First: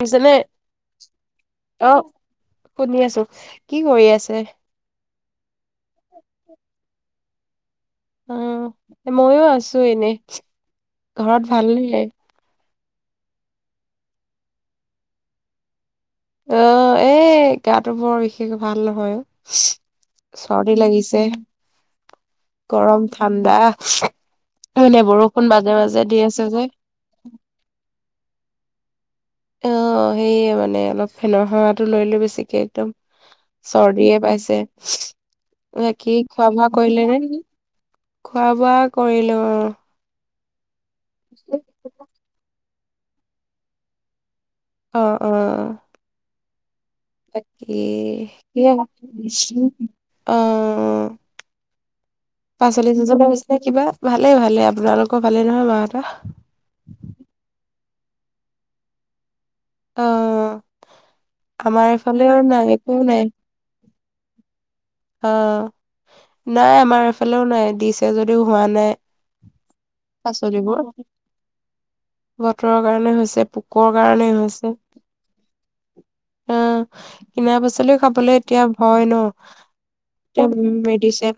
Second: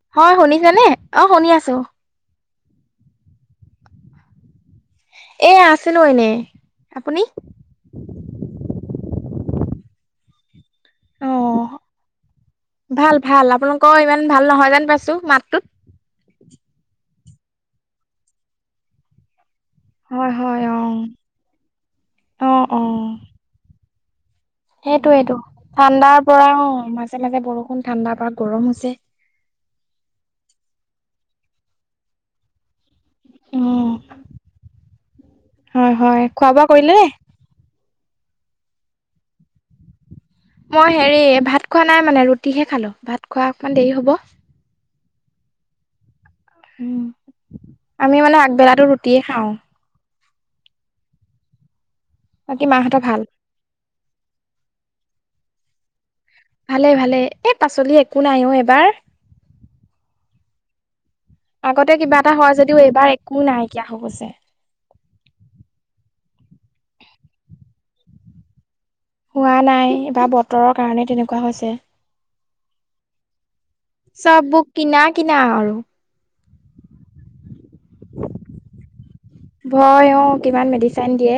শুনিছেনে? হয় শুনিছানে? অ শুনি আছোঁ। অ', শুনি আছো, কি কৰি আছে? এ আছিলোঁ এনে, আপুনি? মইয়ো আছো এনেই। অ ঘৰত ভাল নে? ভাল ভাল আপোনালোকৰ ইমান ভাল নহয় যেন পাইছো মাতটোত। অহ এ গাটো বৰ বিশেষ ভাল নহয়। হয় হয় চৰ্দি অ। লাগিছে, অ গৰম ঠাণ্ডা। মানে সেইটোয়েটো, বৰষুণ মাজে মাজে দি ঠাণ্ডাৰ আছে পৰা যে। অ মাজে মাজে বৰষুণ ঠাণ্ডা এনেকা গৰম হৈছে। অ সেইয়ে মানে অলপ ফেনৰ সেৱাটো লৈ লৈ বেছিকে একদম। উম চৰ্দিয়ে পাইছে। [unintelligible] অ একেই খোৱা বোৱা কৰিলে নে? খোৱা বোৱা কৰিলোঁ। মই হেৰি ভাত খোৱা নাই মানে ৰুটিহে খালোঁ। ভাত খোৱা অকমান দেৰি হ'ব। অ অ উম তাকে আমি মানে কি আগবেলাতো আৰু। ৰুটিয়ে খাওঁ। অঁ অঁ। বাকী পাচলে মাহঁতৰ যি ভাল? জনৰ হৈছিলে কিবা ভালে ভালে আপোনালোক। আকৌ পালে নহয় মা এটা। ভালে ভালে এ পাচলি একো নাই অ এইবাৰ। অ। আমাৰ আগতে কিবা এটা এইফালেও হয় নাই যদিওঁ এইবাৰ নাই একো নাইকিয়া। হ'ব আছে। অ নাই আমাৰ এফালেওঁ নাই দিছে যদিওঁ হোৱা নাই। হোৱা নাই বা বতৰৰ পাচলিবোৰ কাৰণে তেনেকুৱা হৈছে। বতৰৰ কাৰণে হৈছে পোকৰ কাৰণে চব বুৰ হৈছে কিনা কিনা আৰু। অ কিনা পাচলিওঁ খাবলে এতিয়া ভয় ন। ভয় অ কিমান মেডিচিন দিয়ে।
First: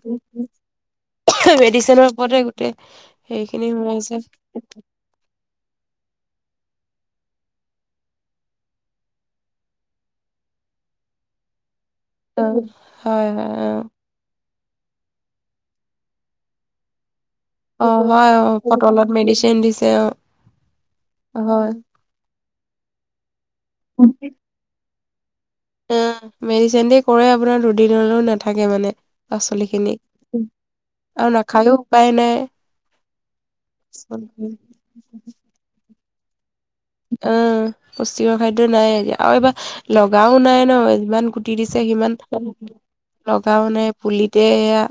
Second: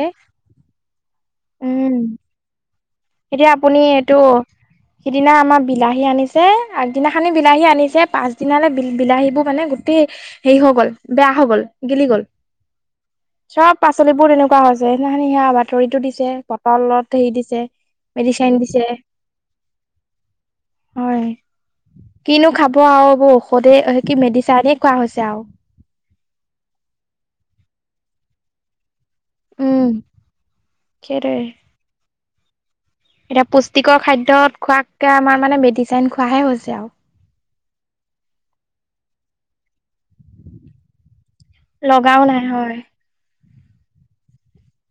উম মেডিচিনৰ ওপৰতে গোটেই। এতিয়া সেইখিনি আপুনি হৈ এইটো আছে সিদিনা আমাৰ বিলাহী আনিছ তে, আগদিনাখনহে বিলাহী আনিছে পাছ দিনালৈ বিল বিলাহীবোৰ মানে গোটেই হেৰি হৈ গ'ল, বেয়া হৈ গ'ল। গিলি গ'ল, অ হয় হয় চব পাচলিবোৰ এনেক কুৱা হৈছে সেইদিনাখনি সেয়া বাতৰিটো দিছে পটলত ঠেই দিছে। অ অ হয় অ মেডিচেন দিছে পটলত মেডিচিন দিছে হয় অ হয় কিনো খাব আৰু ঔষধে কি মেডিচানেক খোৱা হৈছে আও। অ মেডিচিন দি কৰে আপোনাৰ দুদিনলৈওঁ নাথাকে মানে। উম পাচলিখিনি আৰু সেইটোৱে। নাখায়ো উপায় নাই। [unintelligible] এতিয়া পুষ্টিকৰ খাদ্যত খোৱাকে আমাৰ মানে মেডিচিন খোৱা হে হৈছ অ পুষ্টিকৰ খাদ্য নাই এতিয়া আও এবা লগাও নাই ন যিমান গুটি দিছে সিমান লগাও নাই হয় পাওনে পুলিতে এয়া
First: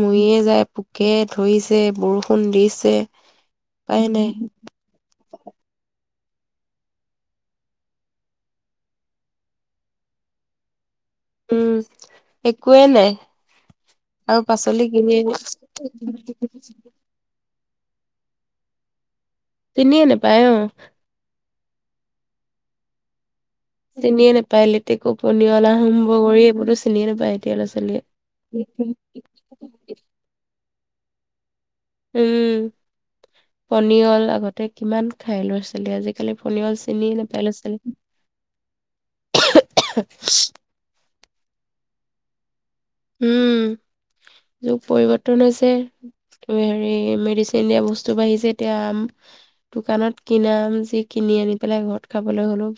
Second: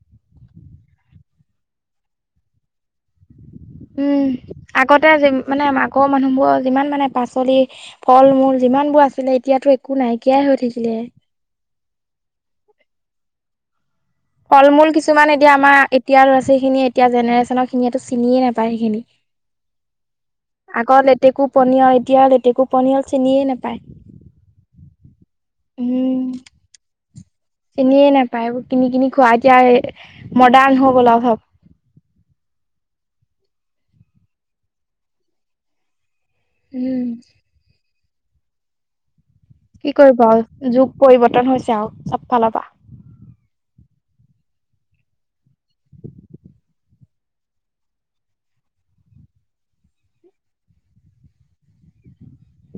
মৰিয়ে যায় পোকে ধৰিছে, বৰষুণ দিছে। উপাই নাই উম, আগতে [unintelligible] মানে আমা আগৰ মানুহবোৰৰ যিমান মানে পাচলি, ফল মূল যিমানবোৰ আছিলে এতিয়াতো একো নাইকিয়াই হৈ থাকিলে। উম, একোৱেই নাই। আৰু ফল পাচলি মূল কিনি কিছুমান এতিয়া আমাৰ এতিয়া লৰা ছোৱালী খিনিয়ে এতিয়া জেনেৰেশ্যনৰ খিনিয়ে চিনিয়ে নাপায় সেইখিনি। চিনিয়ে নাপায়, অ'। পনিয় এতিয়া লেতেকু পনিয়ল চিনিয়ে নাপ চিনিয়ে নাপায়, লেটেকু, পনিয়ল, আহোম উম বগৰী এইবোৰো চিনিয়ে নাপায়। এতিয়া ল'ৰা ছোৱালীয়ে। চিনিয়ে নাপায়, কিনি কিনি খোৱা এতিয়া মডাৰ্ণ হ [unintelligible] উম, পনিয়ল আগতে কিমান খাই ল'ৰা ছোৱালী আজি [unintelligible] পনিয়ল উম চিনিয়ে নাপায় লৰা ছোৱালী কি কৰিব আৰু, যুগ পৰিবৰ্তন হৈছে। [unintelligible] চবফালৰ পা। উম, যুগ পৰিৱৰ্তন হৈছে হেৰি মেডিচিন দিয়া বস্তু বাঢ়িছে, এতিয়া আম, দোকানত কিনা আম যি কিনি আনি পেলাই ঘৰত খাবলৈ হলো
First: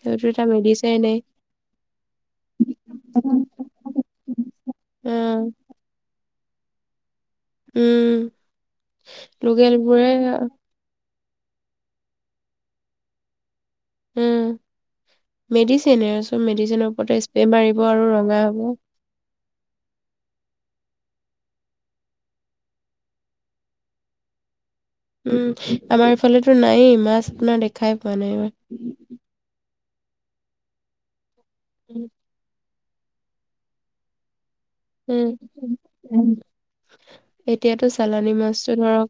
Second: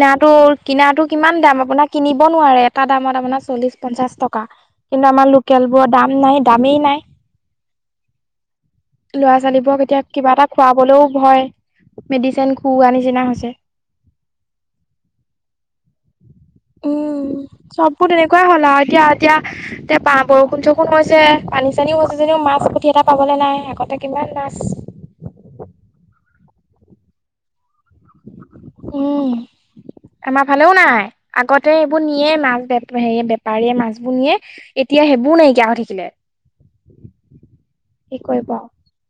সেইটো এটা কিনাটো মেডিচাইনে। কিমান দাম আপোনাক কিনিব নোৱাৰে এটাত এটা আমত আপোনাৰ চল্লিশ পঞ্চাছ টকা কিন্তু আমাৰ অ', লোকেলবোৰৰ দাম নাই দামেই নাই। উম। ল'ৰা ছোৱালীবোৰক এতিয়া লোকেলবোৰে কিবা এটা খুৱাবলৈও ভয়, মেডিচিন খুওোৱা নিচিনা হৈছে। উম মেডিচিনে মেডিচিনৰ ওপৰতে উম স্প্ৰে মাৰিব আৰু চববোৰ ৰঙা তেনেকুৱাই হ'ব। হ'ল আৰু এতিয়া এতিয়া এতিয়া পা বৰষুণ চ কম হৈছে পানী চানীও হৈছে যেনও মাছ পুঠি এটা পাবলৈ নাই আগতে কিমান মাছ। উম আমাৰ এইফালেতো নাইয়েই মাছ আপোনাৰ দেখ খাই পোৱা নাইবাৰ। উম আমাৰ ফালেও নাই। আগতে এইবোৰ নিয়ে মাছ বে সে বেপাৰীয়ে মাছবোৰ নিয়ে। এতিয়া উম সেইবোৰ নাইকিয়া হৈ থাকিলে ম, এতিয়াতো কি চালানি কৰিব আৰু মাছতটো ধৰক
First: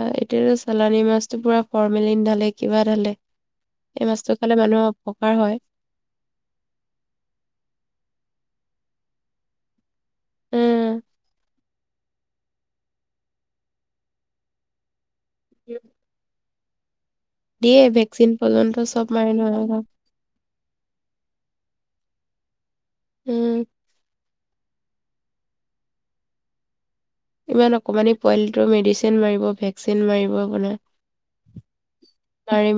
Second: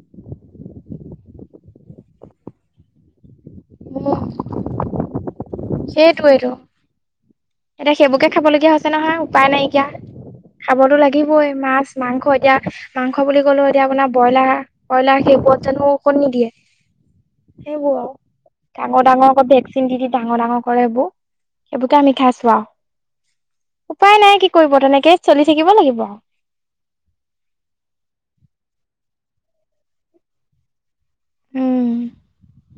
এ এতিয়াতো চালানি মাছতটো পুৰা ফৰমেলিন ঢাল কিবা এটা হ'লে এই মাছটো খালে মানুহৰ অপ কাৰ হয় সেইটোৱে এইটো এতিয়া সেইবোৰকে খাব লগীয়া হৈছে নহয় উপায় নাইকিয়া উম, খাবতো লাগিবই মাছ মাংস এতিয়া মাংস বুলি কলো এতিয়া আপোনাৰ ব্ৰইলা ব্ৰইলাৰ সেইবোৰত জানো অকণ নিদিয়ে দিয়ে সেইবোৰ আও ভেকচিন পৰ্যন্ত ডাঙৰ চব ডাঙৰ মাৰে আকৌ নহয় অলপ। ভেকচিন দি দি ডাঙৰ ডাঙৰ কৰে হেবো সেইবোৰকে আমি খাইছো ৱাও উম, উপায় নাই কি কৰিব তেনেক কে চলি থাকিব লাগিব আও ইমান অকমানি পোৱালিটো মেডিচিন মাৰিব ভেকচিন মাৰিব আপোনাৰ উম মাৰি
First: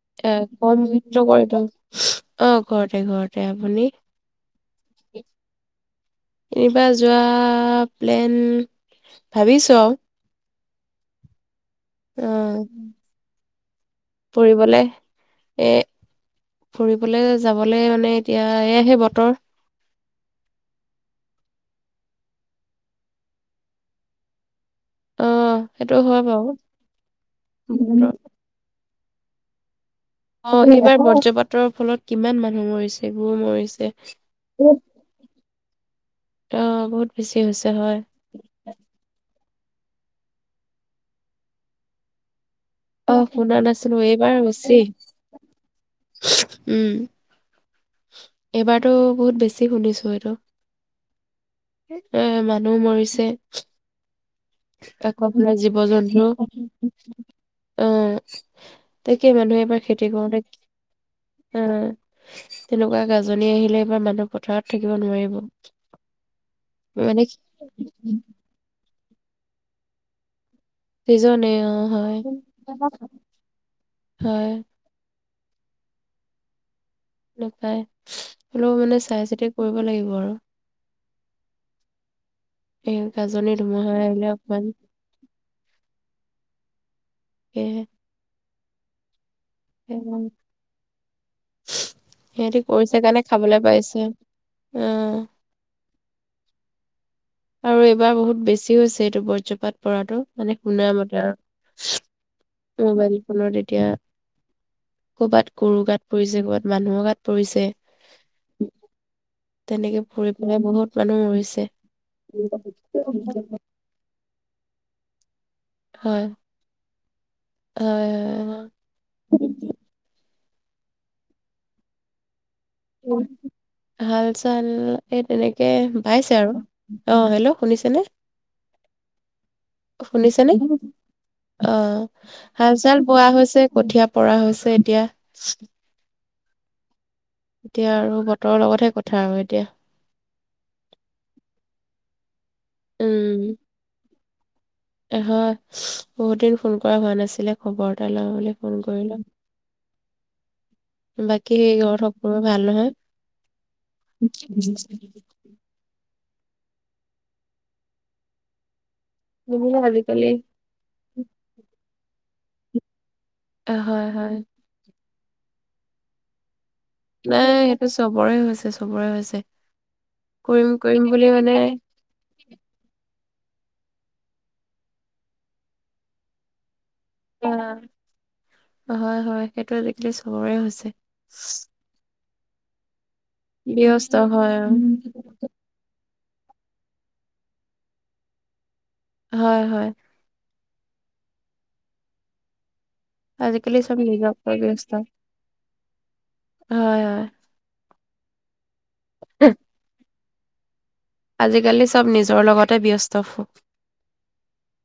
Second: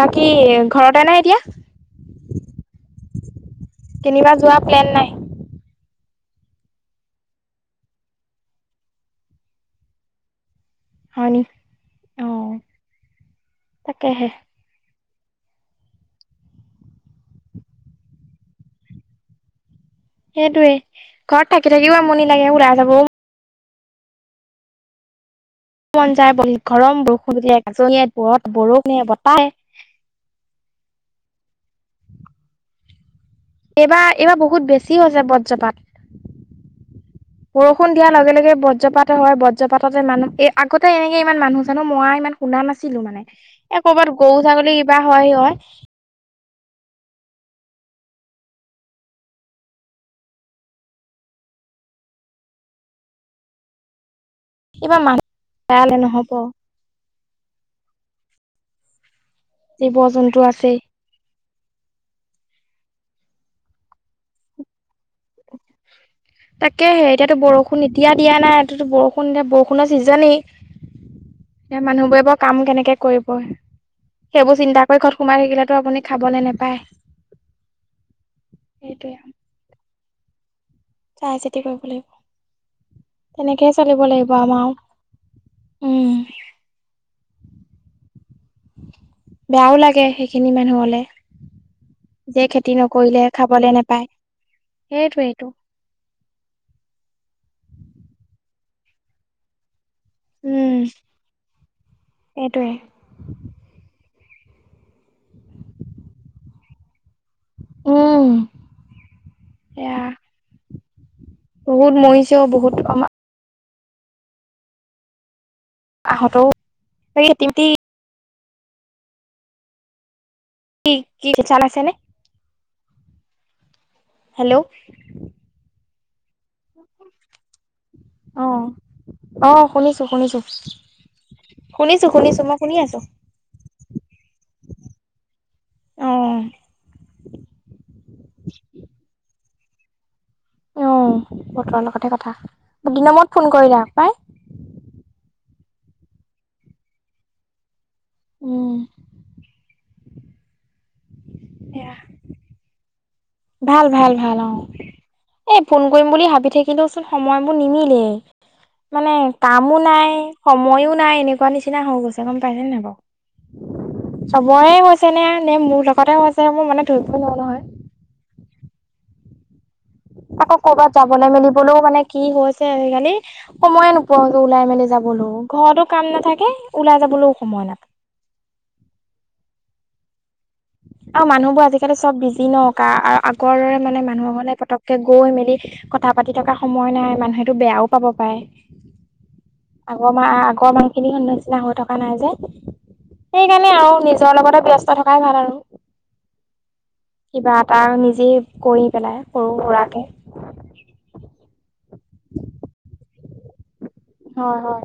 বাকী ঘৰতে নাই [unintelligible] এতিয়া কৰে টো অ ঘৰতে ঘৰতে আপুনি কেনিবা যোৱা প্লেন নাই এইবা যোৱা প্লেন ভাবিছোঁ আও হয় নি অ তাকেহে ফুৰিবলে এই ফুৰিবলৈ যাবলে মানে এতিয়া এয়াহে বতৰ। সেইটোৱে ঘৰত থাকি, থাকিও আমনি লাগে ওলাই যাবও অ সেইটো মন হয় যায় [inaudible] বাৰু বৰষুণ দিয়ে, গাজনিয়ে বতৰ ৰ'দ বৰ [inaudible] অ', এইবাৰ বজ্ৰপাতৰ ফলত কিমান মানুহ মৰিছে। গৰু মৰিছে এইবাৰ, এইবাৰ বহুত বেছি হৈছে বজ্ৰপাত। অ বহুত বেছি হৈছে বৰষুণ হয় দিয়াৰ লগে, লগে বজ্ৰপাত হয়, বজ জপাততে মানুহ এই, আগতে এনেকে ইমান মানুহ চানুহ মৰা ইমান শুনা নাছিলো অ মানে। শুনা এই নাছিলো কৰ'বাত এইবাৰ গৰু, বেছি ছাগলী কিবা হয়, হয়। উম, এইবাৰতো বহুত বেছি শুনিছোঁ এইটো। এ, মানুহ মৰিছে। এইবাৰ মানুহ আকৌ আপোনাৰ জীৱ বেয়ালে জন্তু। নহব অ', তাক কেই মানুহে এইবাৰ জীৱ খেতি কৰোঁতে। জন্তু আছেই অ', তেনেকুৱা গাজনি আহিলে এইবাৰ মানুহ পথাৰত থাকি তাকেহে মানে এতিয়াতো বৰষুণ এতিয়া দিয়া নাই, তাতো বৰষু ষুণ, এতিয়া বৰষুণৰ ছিজেনেই চিজনে এয়া অ' হয়। মানুহবোৰে বাও কাম কেনেকে কৰিব? হয় সেইবোৰ চিন্তা কৰি ঘৰত সোমাই থাকিলেতো আপুনি খাবলৈ নেপায় নেপায়। হলেও মানে সেইটোৱে চাই চিতি কৰিব লাগিব [inaudible] চাই চিতি কৰিব এই লাগিব। গাজনি তেনেকেই ধুমুহা চলিব আহিলে লাগিব অকমান আমাৰ আও, উম [inaudible] বেয়াও লাগে সেইখিনি মানুহলে যিয়ে সিহঁতি খেতি কৰিছে কাৰণে নকৰিলে খাবলৈ খাবলে পাইছে। নাপায়, অ' সেইটোৱেইতো। আৰু এইবাৰ বহুত বেছি হৈছে এইটো বজ্ৰপাত। পৰাটো, মানে উম শুনা মতে সেইটোৱে। আৰু। মোবাইল ফোনত এতিয়া কৰ'বাত গৰু গাত পৰিছে, কৰ'বাত মানুহৰ গাত পৰিছে, উম এয়া তেনেকে পৰি পেলাই বহুত মানুহ মৰিছে। [inaudible] বহুত মৰিছেও বহুত আমা [inaudible] হয়, আহঁতও [unintelligible] হয়, [inaudible] কি কি চান আছেনে? [inaudible] হাল চাল হেল্ল' এই তেনেকে, বাইছে আৰু অ হেল্ল' শুনিছেনে, অ শুনিছো শুনিছো। শুনিছেনে অ শুনিছো শুনিছো মই হাল শুনি আছো। চাল বোৱা হৈছে কঠীয়া পৰা হৈছে এতিয়া। অ এতিয়া আৰু বতৰৰ লগতহে কথা আৰু এতিয়া। অ বতৰৰ লগতে কথা। দিন মূৰত ফোন উম, কৰিলা পাই। হয় বহুত দিন ফোন কৰা হোৱা নাছিলে খবৰত তাল হলে উম। ফোন কৰিলা। বাকী এয়া ঘৰত সকলোৰে ভাল নহয়। ভাল, ভাল, ভাল অ এ ফোন কৰিম বুলি ভাবি থাকিলওচোন সময়বোৰ নিমিলেই, মানে বিভিন্ন কামো নাই আজিকালি সময়ো নাই এনেকুৱা নিচিনা হৈ গৈছে, গম পাইছে নাই বাৰু। হয় হয়। আনে নে, মোৰ লগতেও আছে, মোৰ মানে ধৰিব নোৱাৰো নাই, নহয়। সেইটো চবৰে হৈছে চবৰে হৈছে। আকৌ কৰিম কৰ'বাত কৰিম বুলি যাবলৈ মেলিবলৈও মানে কি হৈছে আজিকালি? সময়ে নোপোৱা ওলাই মেলি যাবলৈ, ঘৰতো কাম নাথাকে। ওলাই যাবলৈও হা, সময় নাথাকে। হয়, হয়, সেইটোৱে এইটো চবৰে হৈছে। আৰু মানুহবোৰ আজিকালি চব বিজি দিনকা আগৰ দৰে মানে ব্যস্ত হয় মানুহৰখনে পতককে আৰু। গৈ মেলি কথা পাতি থকা সময় নাই, মানুহেতো বেয়াও পাব পাৰে। হয় হয়। আগৰ মা আগৰ মানুহখিনি নিচিনা হৈ থকা নাই যে। সেইকাৰণে আজিকালি চব আৰু নিজক নিজৰ লৈ লগতে ব্যস্ত থকাই ভাল আৰু। হয়, হয়। আৰু নিজে কৰি পেলাই, সৰু সুৰাকে আজিকালি চব নিজৰ লগতে ব্যস্ত। [inaudible] হয়, হয়।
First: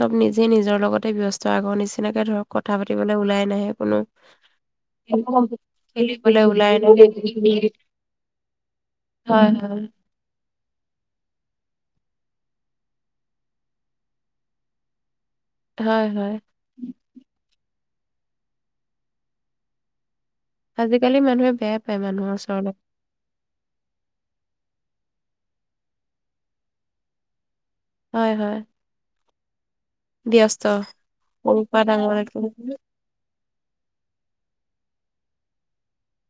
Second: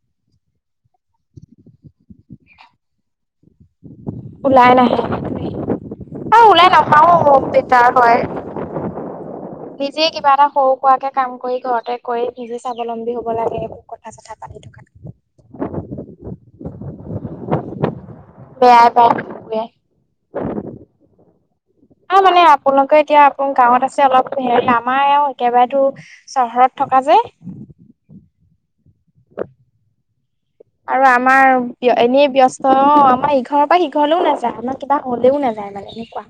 চব নিজে নিজৰ লগতে ব্যস্ত আগৰ নিচিনাকে ধৰক কথা পাতিবলৈ ওলাই নাহে কোনো। ওলাই নাহে, খেলিবলৈ আৰু ওলাই নাহে। নহাও দিগদাৰ হয়, হয়, হয়। নিজে কিবা এটা সৰু সুৰাকে কাম কৰি ঘৰতে কৰি নিজে স্বাৱলম্বী হব লাগে, একো কথা চথা পাতি কৰাতকৈ। হয়, হয়। বেয়া [unintelligible] আজিকালি মানুহে বেয়া পায় অ মানুহৰ মানে ওচৰলৈ। আপোনাকে এতিয়া আপুনি গাঁৱত আছে, অলপ হেৰি নাম [unintelligible] ‌ একেবাৰেতো চহৰত থকা যে হয়, হয়। ব্যস্ত। আৰু আমাৰ সৰুৰ পৰা এনেই ডাঙৰলৈকে। ব্যস্ত ন? আমাৰ ইঘৰৰ পৰা সিঘৰলৈও নায আমাৰ কিবা হ'লেও নাযায় মানে, এনেকুৱা।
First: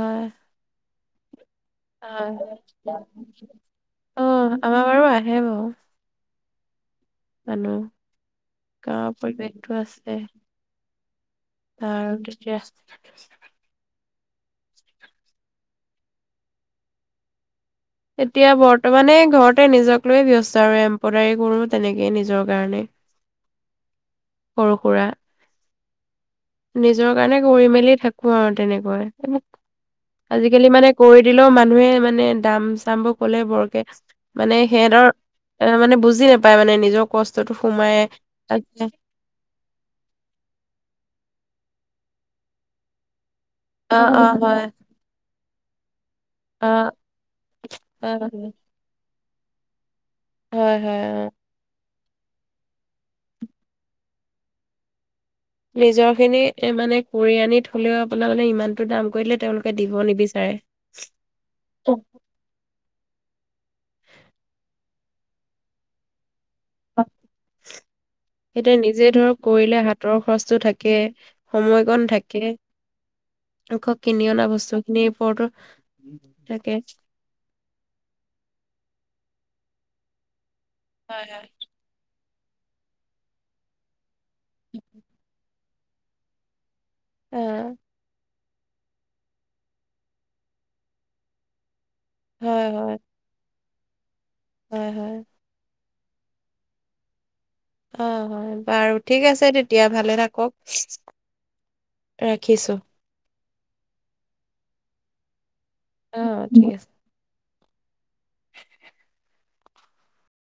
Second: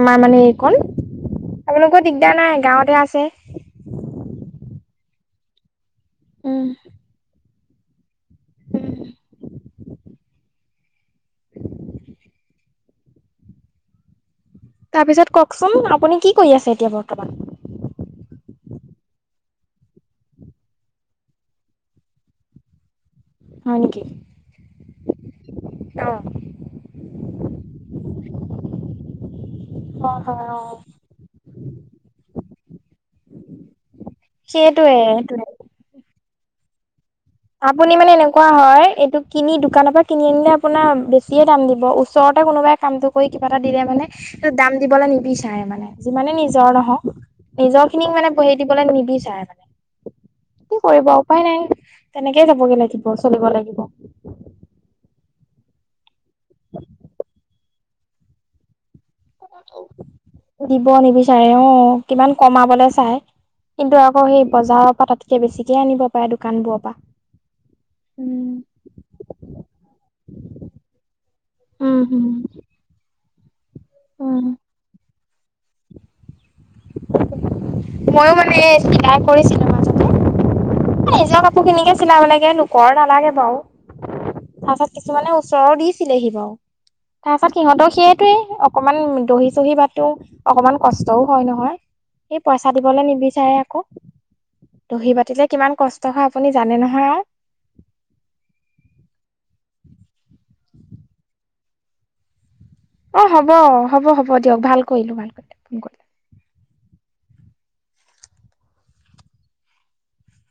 আমাৰ মানে এইকন অহ, [inaudible] অ আহে বাও। উম। জানো। গাঁৱৰ পৰিৱেশটো আছে। [unintelligible] [inaudible] তাৰপিছত কওকচোন, আপুনি কি কৰি আছে এতিয়া বৰ্তমান? এতিয়া বৰ্তমানে ঘৰতে নিজক লৈয়ে ব্যস্ত আৰু এম্প্ৰডাৰী কঁৰো তেনেকেই নিজৰ কাৰণে। হয় নেকি সৰু সুৰা। অ। নিজৰ কাৰণে কৰি মেলি থাকো আৰু তেনেকুৱাই, হয় হয় অ আজিকালি মানে কৰি দিলেও মানুহে মানে দাম চামবোৰ কলে বৰকে মানে সেইটোৱে সিহঁতৰ সেইটোৱে এ মানে বুজি নাপ পাই মানে নিজক আপুনি মানে এনেকুৱা হয় এইটো কিনি দোকানৰ পৰা কিনি আনিলে আপোনাৰ বেছিয়ে দাম দিব ব ওচৰতে কোনোবাই কামটো কৰি কিবা এটা দিলে অ মানে অ [unintelligible] হয় দাম দিবলৈ নিবিচ [unintelligible] মানে। যিমানে অ নিজৰ নহওঁক, নিজৰ অ খিনিক মানে [unintelligible] হয় দিবলৈ নিবিচ তাই মানে। কি হয় কৰিব আও অ উপায় নাই। তেনেকেই যাবগে লাগিব, চলিব লাগিব। নিজৰ খিনি এ মানে কৰি‌ আনি থলেও আপোনাৰ মানে ইমানটো দাম কৰিলে তেওঁলোকে দিব নিবিচাৰে। দিব নিবিচাৰে অ', কিমান কমাবলে চাই। কিন্তু আকৌ সেই বজাৰৰ পৰা তাতকে বেছিকে আনিব পাৰে দুপ এতিয়া নিজে ধৰক কৰিলে হাতৰ খৰচটো থাকে সময়কণ থাকে। উম আকৌ কিনি অনা উম বস্তু খিনি [inaudible] মই মানে [unintelligible] কৰিছিলোঁ মাজতে। হয় নিজৰ হয় কাপোৰ খিনিকে চিলাব লাগ এ লোকৰ নালাগে বাৰু। তাৰ পিছত কিছুমানে ওচৰৰ দিছিলেহি বাৰু। অ তাৰছত সিহঁতৰ সেইেটোৱেই। অকমান দহি চহি বাটো, অকমান কষ্টও হয় নহয়। এই হয় পইচা হয় দিবলৈ নিবিচাৰে আকৌ। হয় দহি হয়। বাাতিলে কিমান কচ ট হয়, আপুনি জানে নহয় আও অ, হয়। বাৰু ঠিক আছে তেতিয়া ভালে থাকক, ৰাখিছোঁ। অ হ'ব, হ'ব, হ'ব দিয়ক। ভাল কৰিলোঁ, ভাল কৰিলে। অ', ঠিকে আছে [inaudible]